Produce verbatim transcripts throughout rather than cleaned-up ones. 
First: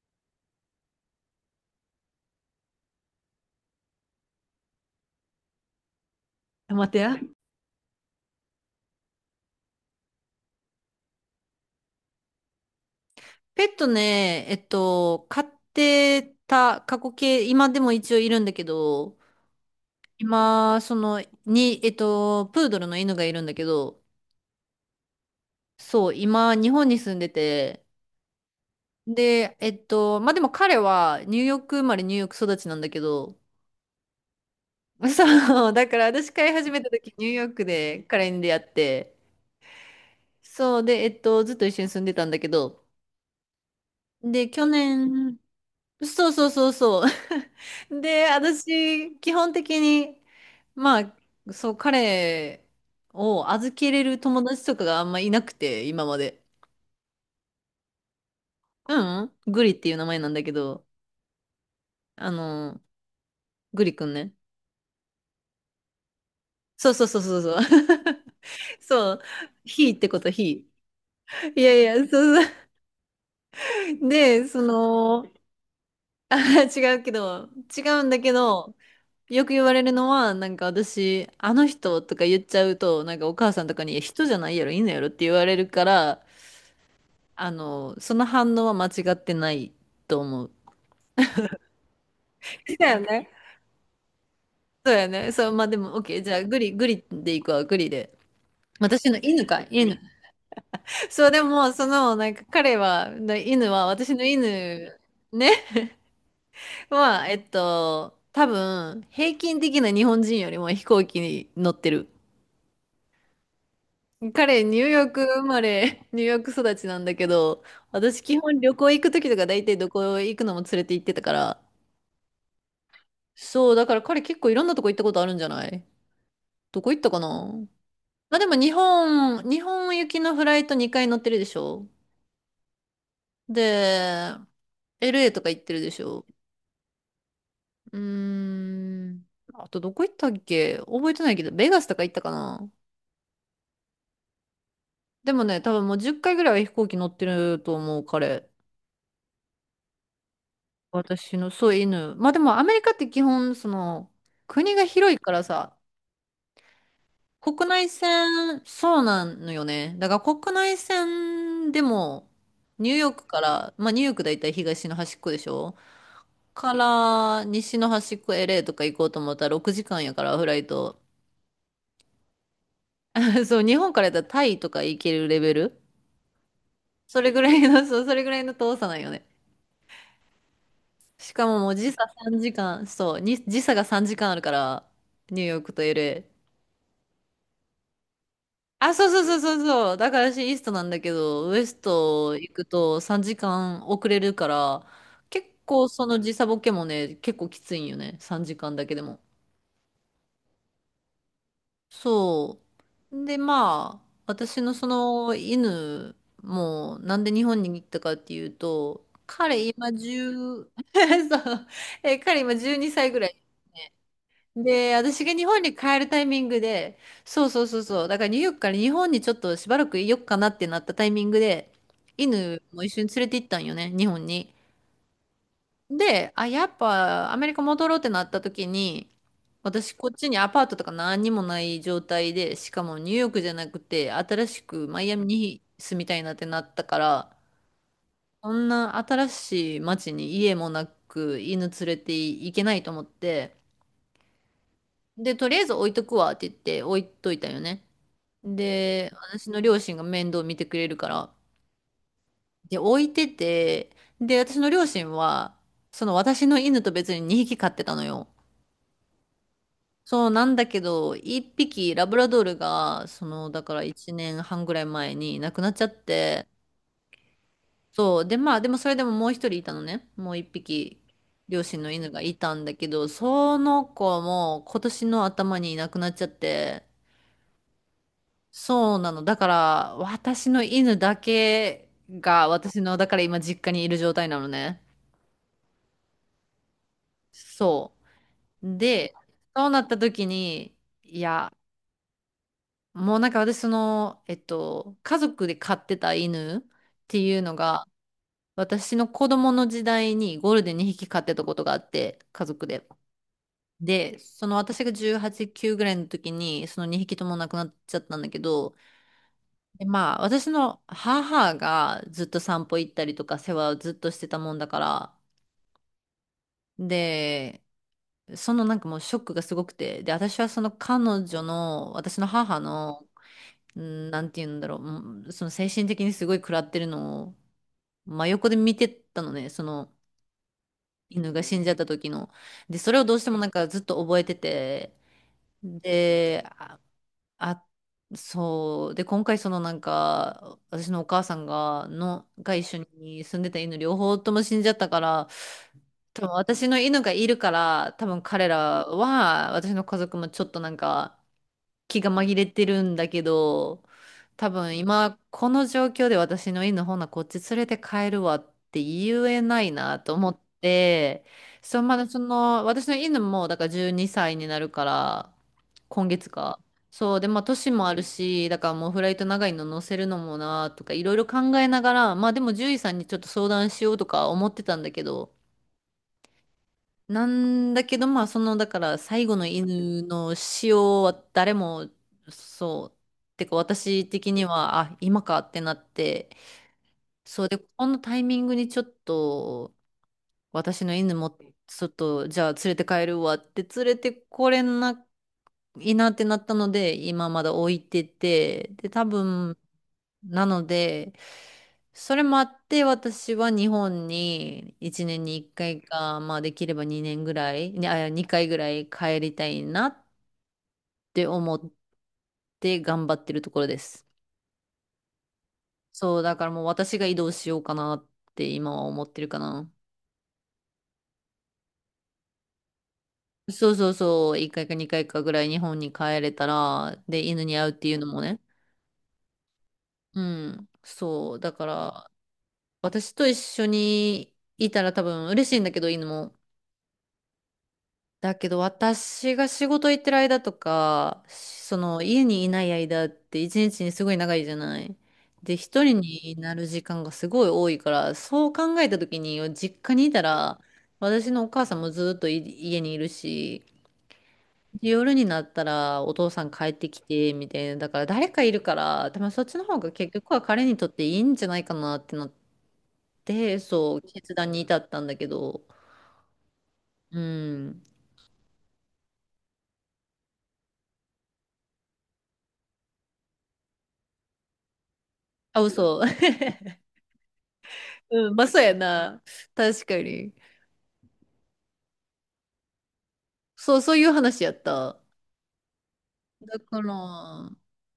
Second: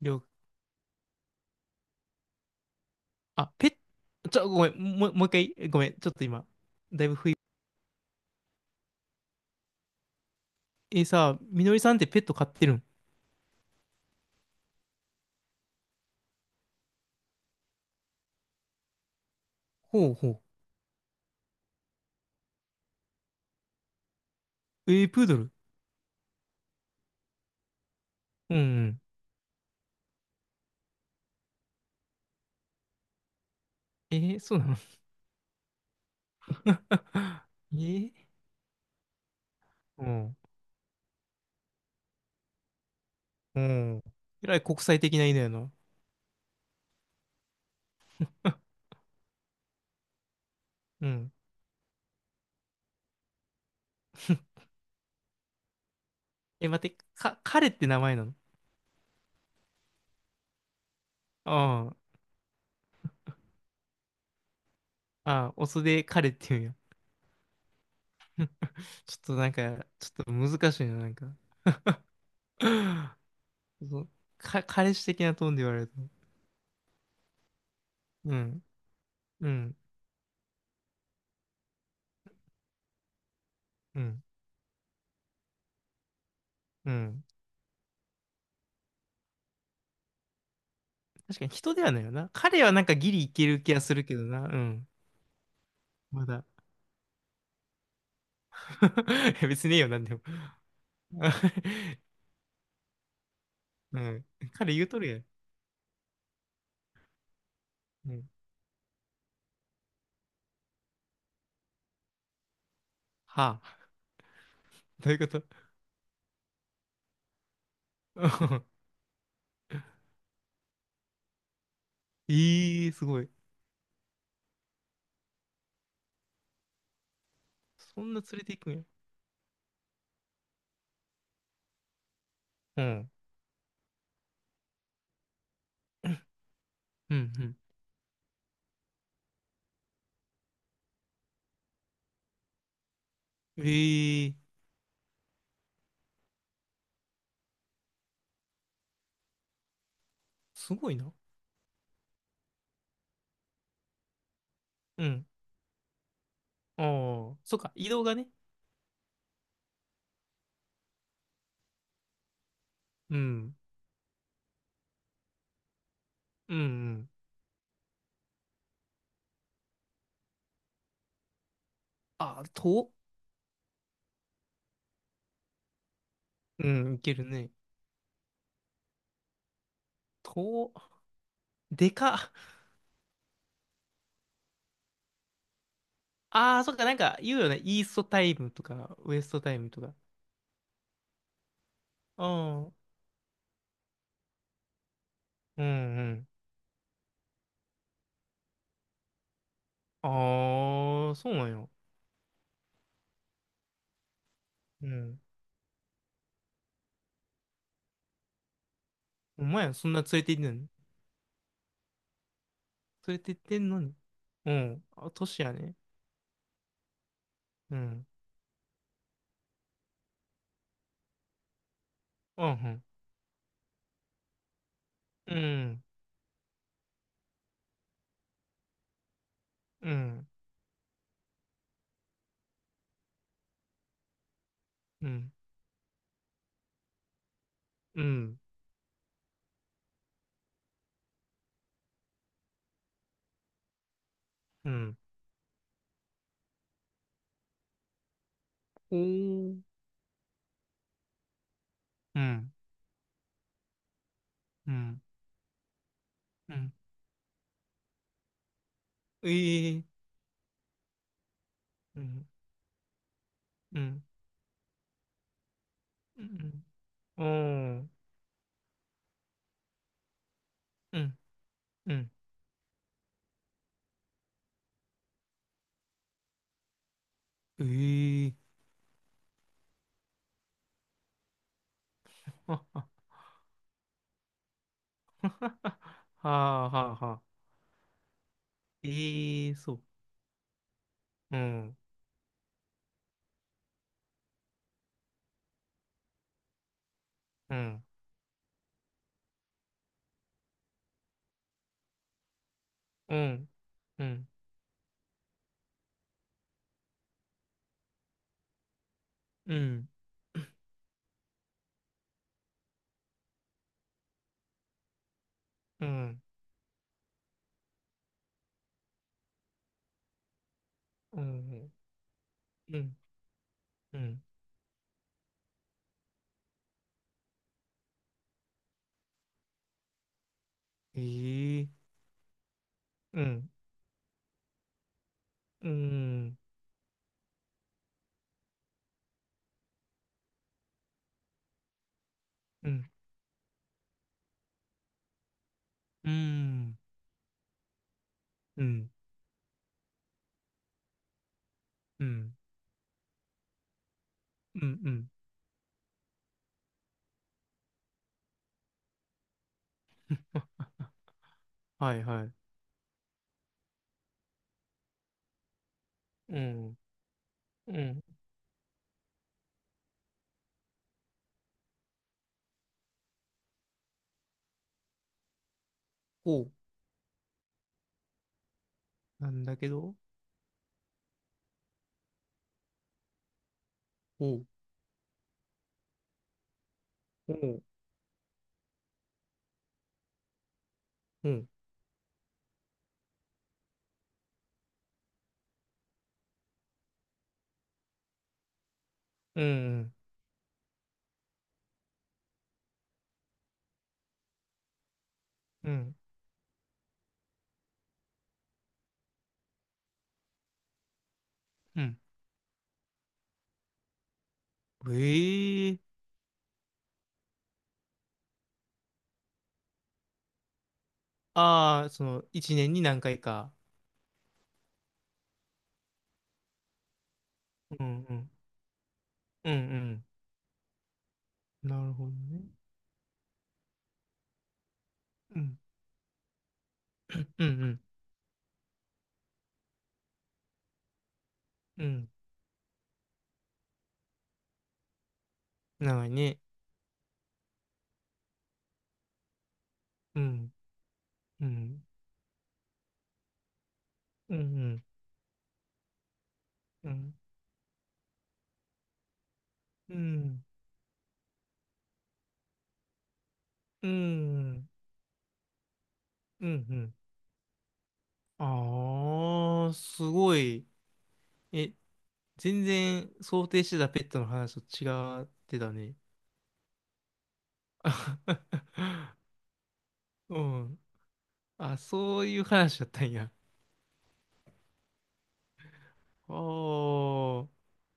りょう、あ、ペッ、ちょ、ごめん、もう、もう一回、えごめん、ちょっと今、待ってだいぶや。不意。え、さ、みのりさんってペット飼ってるん？ペットね、えっと、飼ってた過去形、今でも一応いるんだけど、ほうほ今、その、に、えっと、プードルの犬がいるんだけど、う。えープードル。そう、今、日本に住んでて、うんうん。で、えっと、まあ、でも彼はニューヨーク生まれ、ニューヨーク育ちなんだけど、えーそうなの？ そう、だから私飼い始めた時、ニュー ヨークえでー。彼に出会って、うん。そう、で、えっと、ずっと一緒に住んでたんだけど、うん。えで、らい去国際的な年、犬やな。そうそうそうそう。で、私、基本的に、まうん。あ、そう、彼を預けれる友達とかがあんまいなくて、今まで。え、待って、か、彼って名前なの？うん、うん、グリっていう名前なんだけど、ああの、グリくんね。あ、ああ、オスで彼って言うんや。そうそうそうそうそう。そちう、ょっとなんか、ひーってちこょっと、とひ難しいな、なんか。ー。いやいや、そうそ そう。う、で、そか、彼氏的の、なトーンで言われると。あ、違うけど、違うんだけうん、ど、よくう言わん、れるのは、なんか私、あの人とか言っちゃうと、なんかお母さんとかに、いうやん、人じゃないやろ、犬やろって言われるから、うん。あの、その反応は間違ってないと思う。確かに人ではないよな。彼はなんだかよギリね。いける気がするけどな。うん。そうやね。そう、まあでも、オッケー。まじゃあ、だ。グリ、グリでいくわ、グリで。私の い犬やか、別にいいよ、犬。なんでも。そう、でも、そ の、なんか彼は、な犬は、う私のん。彼言う犬、とるやん。ね、は、えっうと、ん。多分、平均的な日本人よりも飛行機に乗ってる。はあ。彼、ニューヨーどういうクこ生と？ まれ、ニューヨーク育ちなんだけど、私基本旅 行行くときとか大体どこ行くのも連れて行ってたから、ええー、すごい。そう、だから彼結構いろんなとこ行ったことあるんじゃない？どこ行ったかな？そんなまあ連れでてもいく日んや。本、日本行きのフライトにかい乗ってるでしょ？うん。で、エルエー とか行ってるでしょ？うん、うーん。あとどこ行ったっけ覚えてないけど、ベガスとか行ったかな？うん。ええー、でもね、多分もうじゅっかいぐらいは飛行機乗ってると思う、彼。すごいな。私の、そう、犬。まあでもアメリカって基本、その、国がう広いん。からさ、ああ、そっ国か、内移動がね。線、そうなのよね。だから国内線でも、ニューヨーうクかん。ら、まあニューヨークだいたい東の端っこでしょ、うん、うかん。ら西の端っこ エルエー とか行こうと思ったらろくじかんやから、フライト。ああ、遠。そう、日本からやったらタイとか行けるレベル。うん、いけそるれぐらね。いの、そう、それぐらいの遠さなんよね。遠。しかももうで時差か。さんじかん、そう、に時差がさんじかんあるから、ニューヨークと エルエー。ああ、そっか、なんか言うよね。イーストタイムとあ、か、そうウそエうスそうトタそイうムとそか。う。だから私イーストなんだけど、ウエスあト行くあ、とさんじかん遅れるから、結うん構うそのん。時差ボケもね、結構きついんよね。さんじかんだけでも。ああ、そうなんや。そう。で、まあ、私のそうん。の犬も、なんで日本に行ったかっていうと、お彼前今そんな連いち、 れ て行ってんそう、の？え、彼今じゅうにさい連れぐらて行いってんのに。うん。で、あ、私が年日や本にね。帰るタイミングで、そうそううそうそん。う、だからニューヨークから日本にちょっとしばらくいよっかなってなったタイミングで、う犬もん。一緒に連れて行ったんよね、日本に。うん。で、あ、やっぱアメリカ戻ろうってなった時に、う私こっん。ちにアパートとか何にもない状態で、しかもニューヨークじゃなくて、新しくマうイアミん。に住みたいなってなったから、うん。そんな新しい街に家もなく犬連れて行けないと思って、うん。で、とりあえず置いとくわって言って置いといたよね。おで、私のー。両親が面倒見てくれるから。うん。で、置いてて、で、私のう両ん。親は、その私うのん。犬と別ににひき飼ってたのよ。ええ。そうなんだけど、いっぴきうラブん。ラドールが、その、だかうらん。いちねんはんぐらい前に亡くなっちゃって、うん。うん。そう。で、まあ、でもそれでももうひとりいたのね。もう1う匹、ん。両親のう犬ん。がいたんだけど、その子も今年の頭にいなくなっちゃって、ええ。そうなの。だから、私の犬だけが、あ、私あ、の、だから今実家にいる状態なのね。はあ、はあ、はあ。そう。で、ええ、そうそなう。った時に、いうや、ん。もうなんか私その、えっと、家族で飼ってた犬っていうのうん。が、私の子供の時代にゴールデンにひき飼ってたことがあって、家族で。うん。うで、ん。その私がじゅうはち、きゅうぐらいの時に、そのにひきとも亡くなっちゃったんだけど、うでん。まあ、私の母がずっと散歩行ったりとか世話をずっとしてたもんだから、うん。で、そのなんかもうショックがすごくて、で、私はその彼う女ん。の、私の母うん、の、ううんなん、んて言うんだろう、うんその精神的にすごい食らってるのを真横で見てたのね、そのえ犬が死んえ、じゃった時の。で、それをどううしてもなんん、かずっと覚えてて、うん、で、あ、そう。で、今回そのなんか、私のお母さんが、の、が一う緒ん、に住んでた犬両方とも死んじゃったから、う多分私のん、犬がいるから、多分彼うらん、は、私の家族もちょっとなんか、気うが紛ん、れてるんだけど、多う分ん、うん、今この状況で私の犬ほなこっち連れて帰るわって言えないなと思っあ、て、そう、はまいだそはい、の私の犬もだからじゅうにさいにさいになるから、今月うか。ん、そうでまあ年うもあん、るしだからもうフライト長いの乗せるのもなとかいろいろ考えながら、まあでも獣医さんにちょっと相談しようとか思ってたんだけどおう、なんだけど、まあ、その、だから、最な後んのだけど、犬の死をは誰も、そう、てか、私お的にう、は、あ、今かってなって、おそうで、う、このタイミングにちょっと、私の犬うも、ん、ちょっと、じゃあ連れて帰るわって連れてこれないいなってなったので、今まだ置いてて、で、多う分、ん、なので、それもあって、私は日本にいちねんに1う回かいん、か、まあできればにねんぐらい、にあ、にかいぐらい帰りたいなって思っうん、て頑張ってるところです。ええ、そう、だからもう私が移動しようかなって今は思ってるかな。ああ、その、一年に何回か。そうそうそう、いっかいかにかいかいかぐらい日本に帰れたら、で、犬に会うっうていうのん、うもん、ね。うん、うん、そう、だかうん、なるほら、どね。私と一緒にいたら多分う嬉しん、いんだけど、犬も。うん、うん、だけど私が仕事行ってる間とか、そうのん、家にいない間って一日にすごい長いじゃない。で、一人長いにね。なる時間がすごい多いから、そう考えた時に実家にいうたん、ら、私のうお母さんん、もずっとい家にいるし、うん、うん、で夜になったらお父さん帰ってうきん、て、みたいな。だから誰かいるから、多分そっちの方がう結局はん、彼にとっていいんじゃないかなってなって、うん、うそう、決断にん、至ったんだけど。うん、うん、うん。ああ、すごい。え、全然想定してたペットの話と違ってあ、たね。嘘。うん、まあ、そうや な。確かに。うん。あ、そういう話だったんや。そう、そういう話やった。ああ、だから、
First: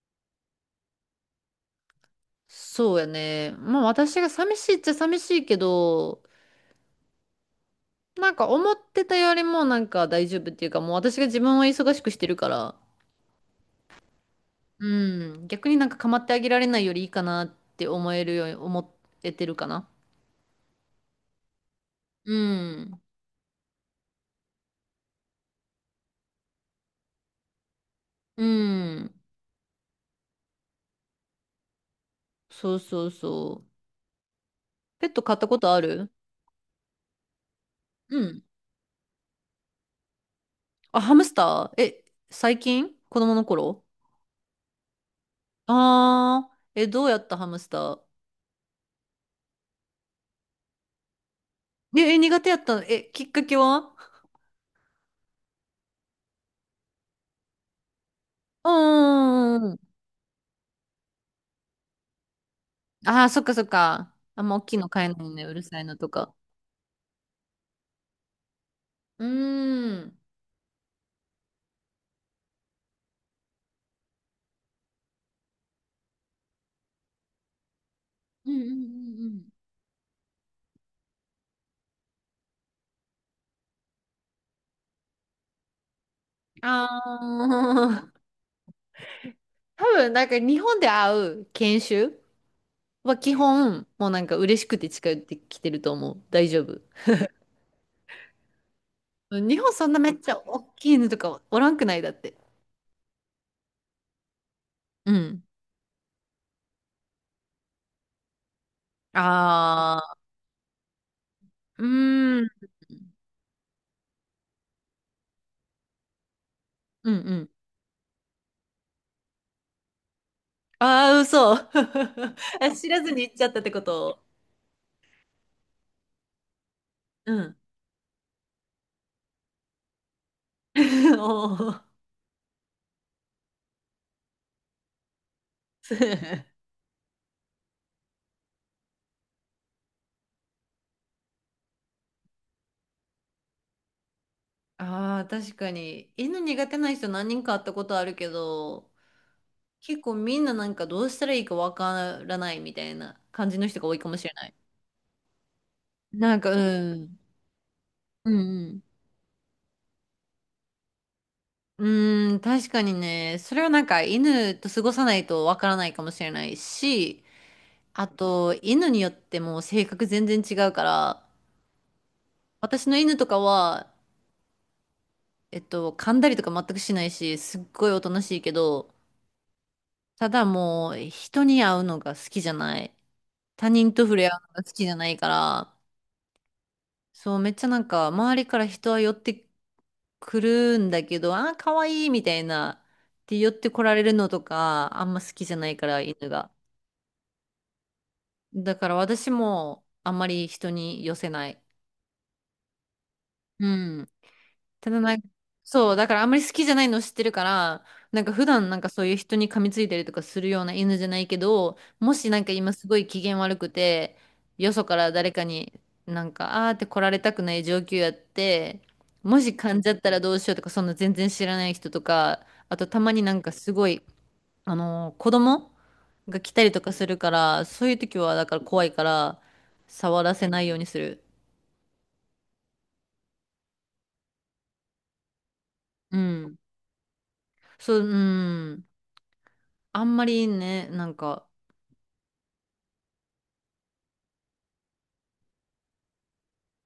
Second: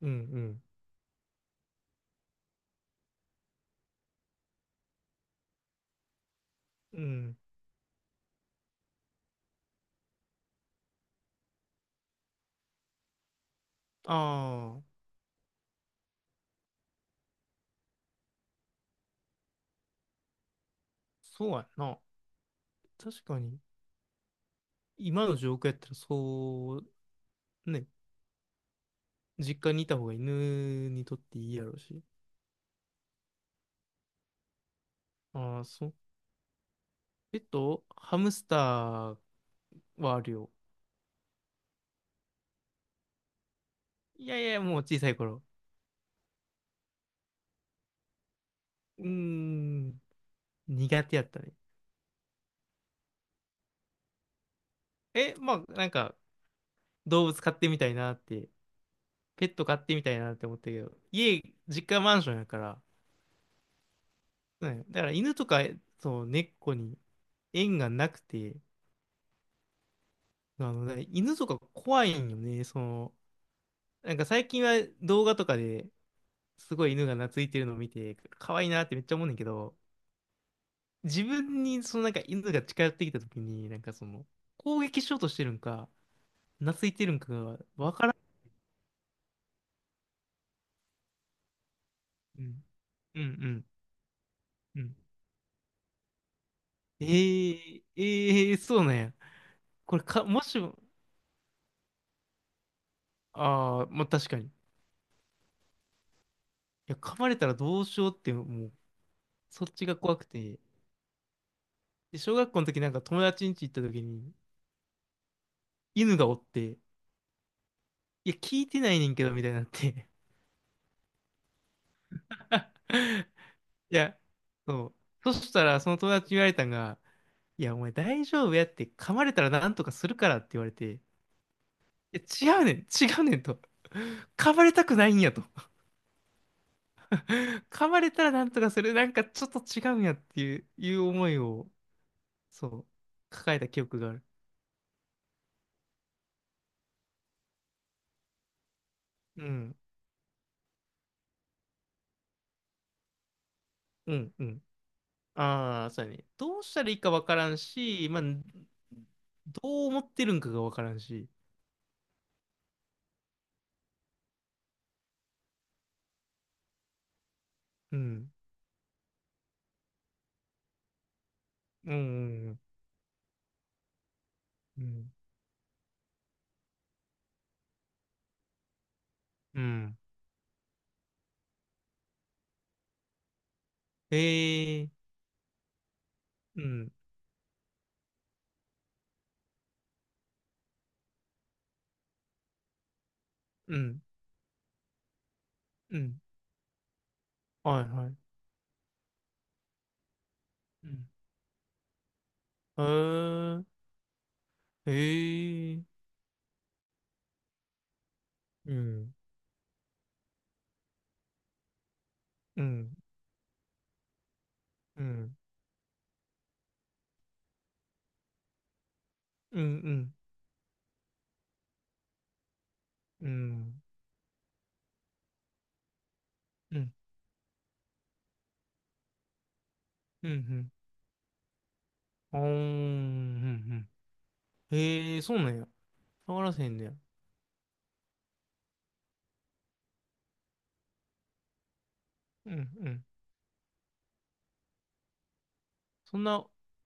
うんうん。そうやね。まあ、私が寂しいっちゃ寂しいけど、うん。なんか思ってたよりもなんか大丈夫っていうか、もう私が自分は忙しくしてるから、ああ、うん、逆になんか構ってあげられないよりいいかなって思えるように思えてるかな。そうやな。うん。確かに、今の状況やったらそう、ね、うん。実家にいた方が犬にとっていいやろうし。そうそうそう。ペット飼ったこああ、とあそう。る？ペット、ハうムん。スターはあるよ。あ、ハムスター？え、最近？子供の頃？いやいや、もう小さい頃。あー、え、どうやったハムスター？うーん。苦手やったね。え、え苦手やったの？え、きっかけは？え、まあ、なんか、動物飼ってみたいなって、うペッート飼ん。ってみたいなって思ったけど、家、実家マンションやから、ああ、そっかそっか。あんま大きいね、のだ買かえらないの犬ね。とうるか、さいのとそう、か。猫に縁がなくて、うーん。あの、ね、犬とか怖いんよね、その、なんか最近は動画とかですごい犬が懐いてるのを見て、う可んうん愛いうなってめっちゃ思んううねんだん。けど、自分にそのなんか犬が近寄ってきた時に、なんかその、攻撃しようとしてるんか、懐いてるあんかがわあ、からん。多分なんか日本で会う研修うん、はうん、う基ん。本、もうなんか嬉しくうてん近寄ってきてると思う。大丈夫。ええええそうなんや。日本そんこなれめっか、ちゃもし大も、きい犬とかおらんくないだって。ああ、まあ確かに。いうん。や、噛まれたらどうしようって、もう、そっちがあ怖くて。うで、小ー学校のん。時なんか友達ん家行った時に、犬がおって、うんうん。いや、聞いてないねんけど、みたいになって。ああ、嘘。あ知らずに 行っちゃったってこいや、と？そう。そしたら、その友達に言われたんが、うん。いや、お前大丈夫やって、噛まれたらなんとかするからって言われて、い おー や、違うねん、違うねんと。噛まれたくないんやと。噛まれたらなんとかする。なんかちょっと違うんやっていう、いう思いを、そう、抱えた記憶がある。ああ、確かに。犬苦手な人何人か会ったことあるけど、うん、結構みんななんかどうしたらいいかわからないみたいな感じの人が多いかうもしれん、うない。ん。ああ、そうやね。なんか、うどうしたらいいかん。わからんし、まあ、うどんう思ってるんかがわからんし。うん。うーん、確かにね、それはなんか犬と過ごさないとわからないかもしれないし、うあん、と、犬によっても性格全然違うから、うん、うん、私の犬とかは、うん。えっと、噛んだりとか全くしないし、すっごいおとなしいけど、うん。ただもう、人に会うのが好きじゃない。他人と触れ合うのが好えきえじー、ゃないから、うん、そう、めっちゃなんか、周りから人は寄ってくるんだけど、あー、かわいいみたいな、って寄ってうこらん、れるのとか、あんま好きじゃないかうら、ん。犬が。はいはい。だから私も、あんまり人うにん。寄せない。へうん。たえ、だなんか、へえ、そう、だからあんまり好きじゃないの知ってるから、なんか普段うなんかそういん、う人に噛みついたりとかするような犬じゃないけど、もしなんかう今すん、ごい機嫌悪くて、よそかうら誰ん、かになんか、あーって来られたくない状況やって、もしうん、う噛んじゃったん、らどうしようとか、そんな全然知らない人とか、あとたまにうなんかすん、ごい、あのー子供が来たりうん、とうん、うん、かうするから、そういう時はだから怖いから、触ん、うらせないん、ようにする。あー、うん、うん、うん。へえ、そうなんや。う触らん。せへんねや。そう、うん。あんまりね、なんか、うん、うん。そんな、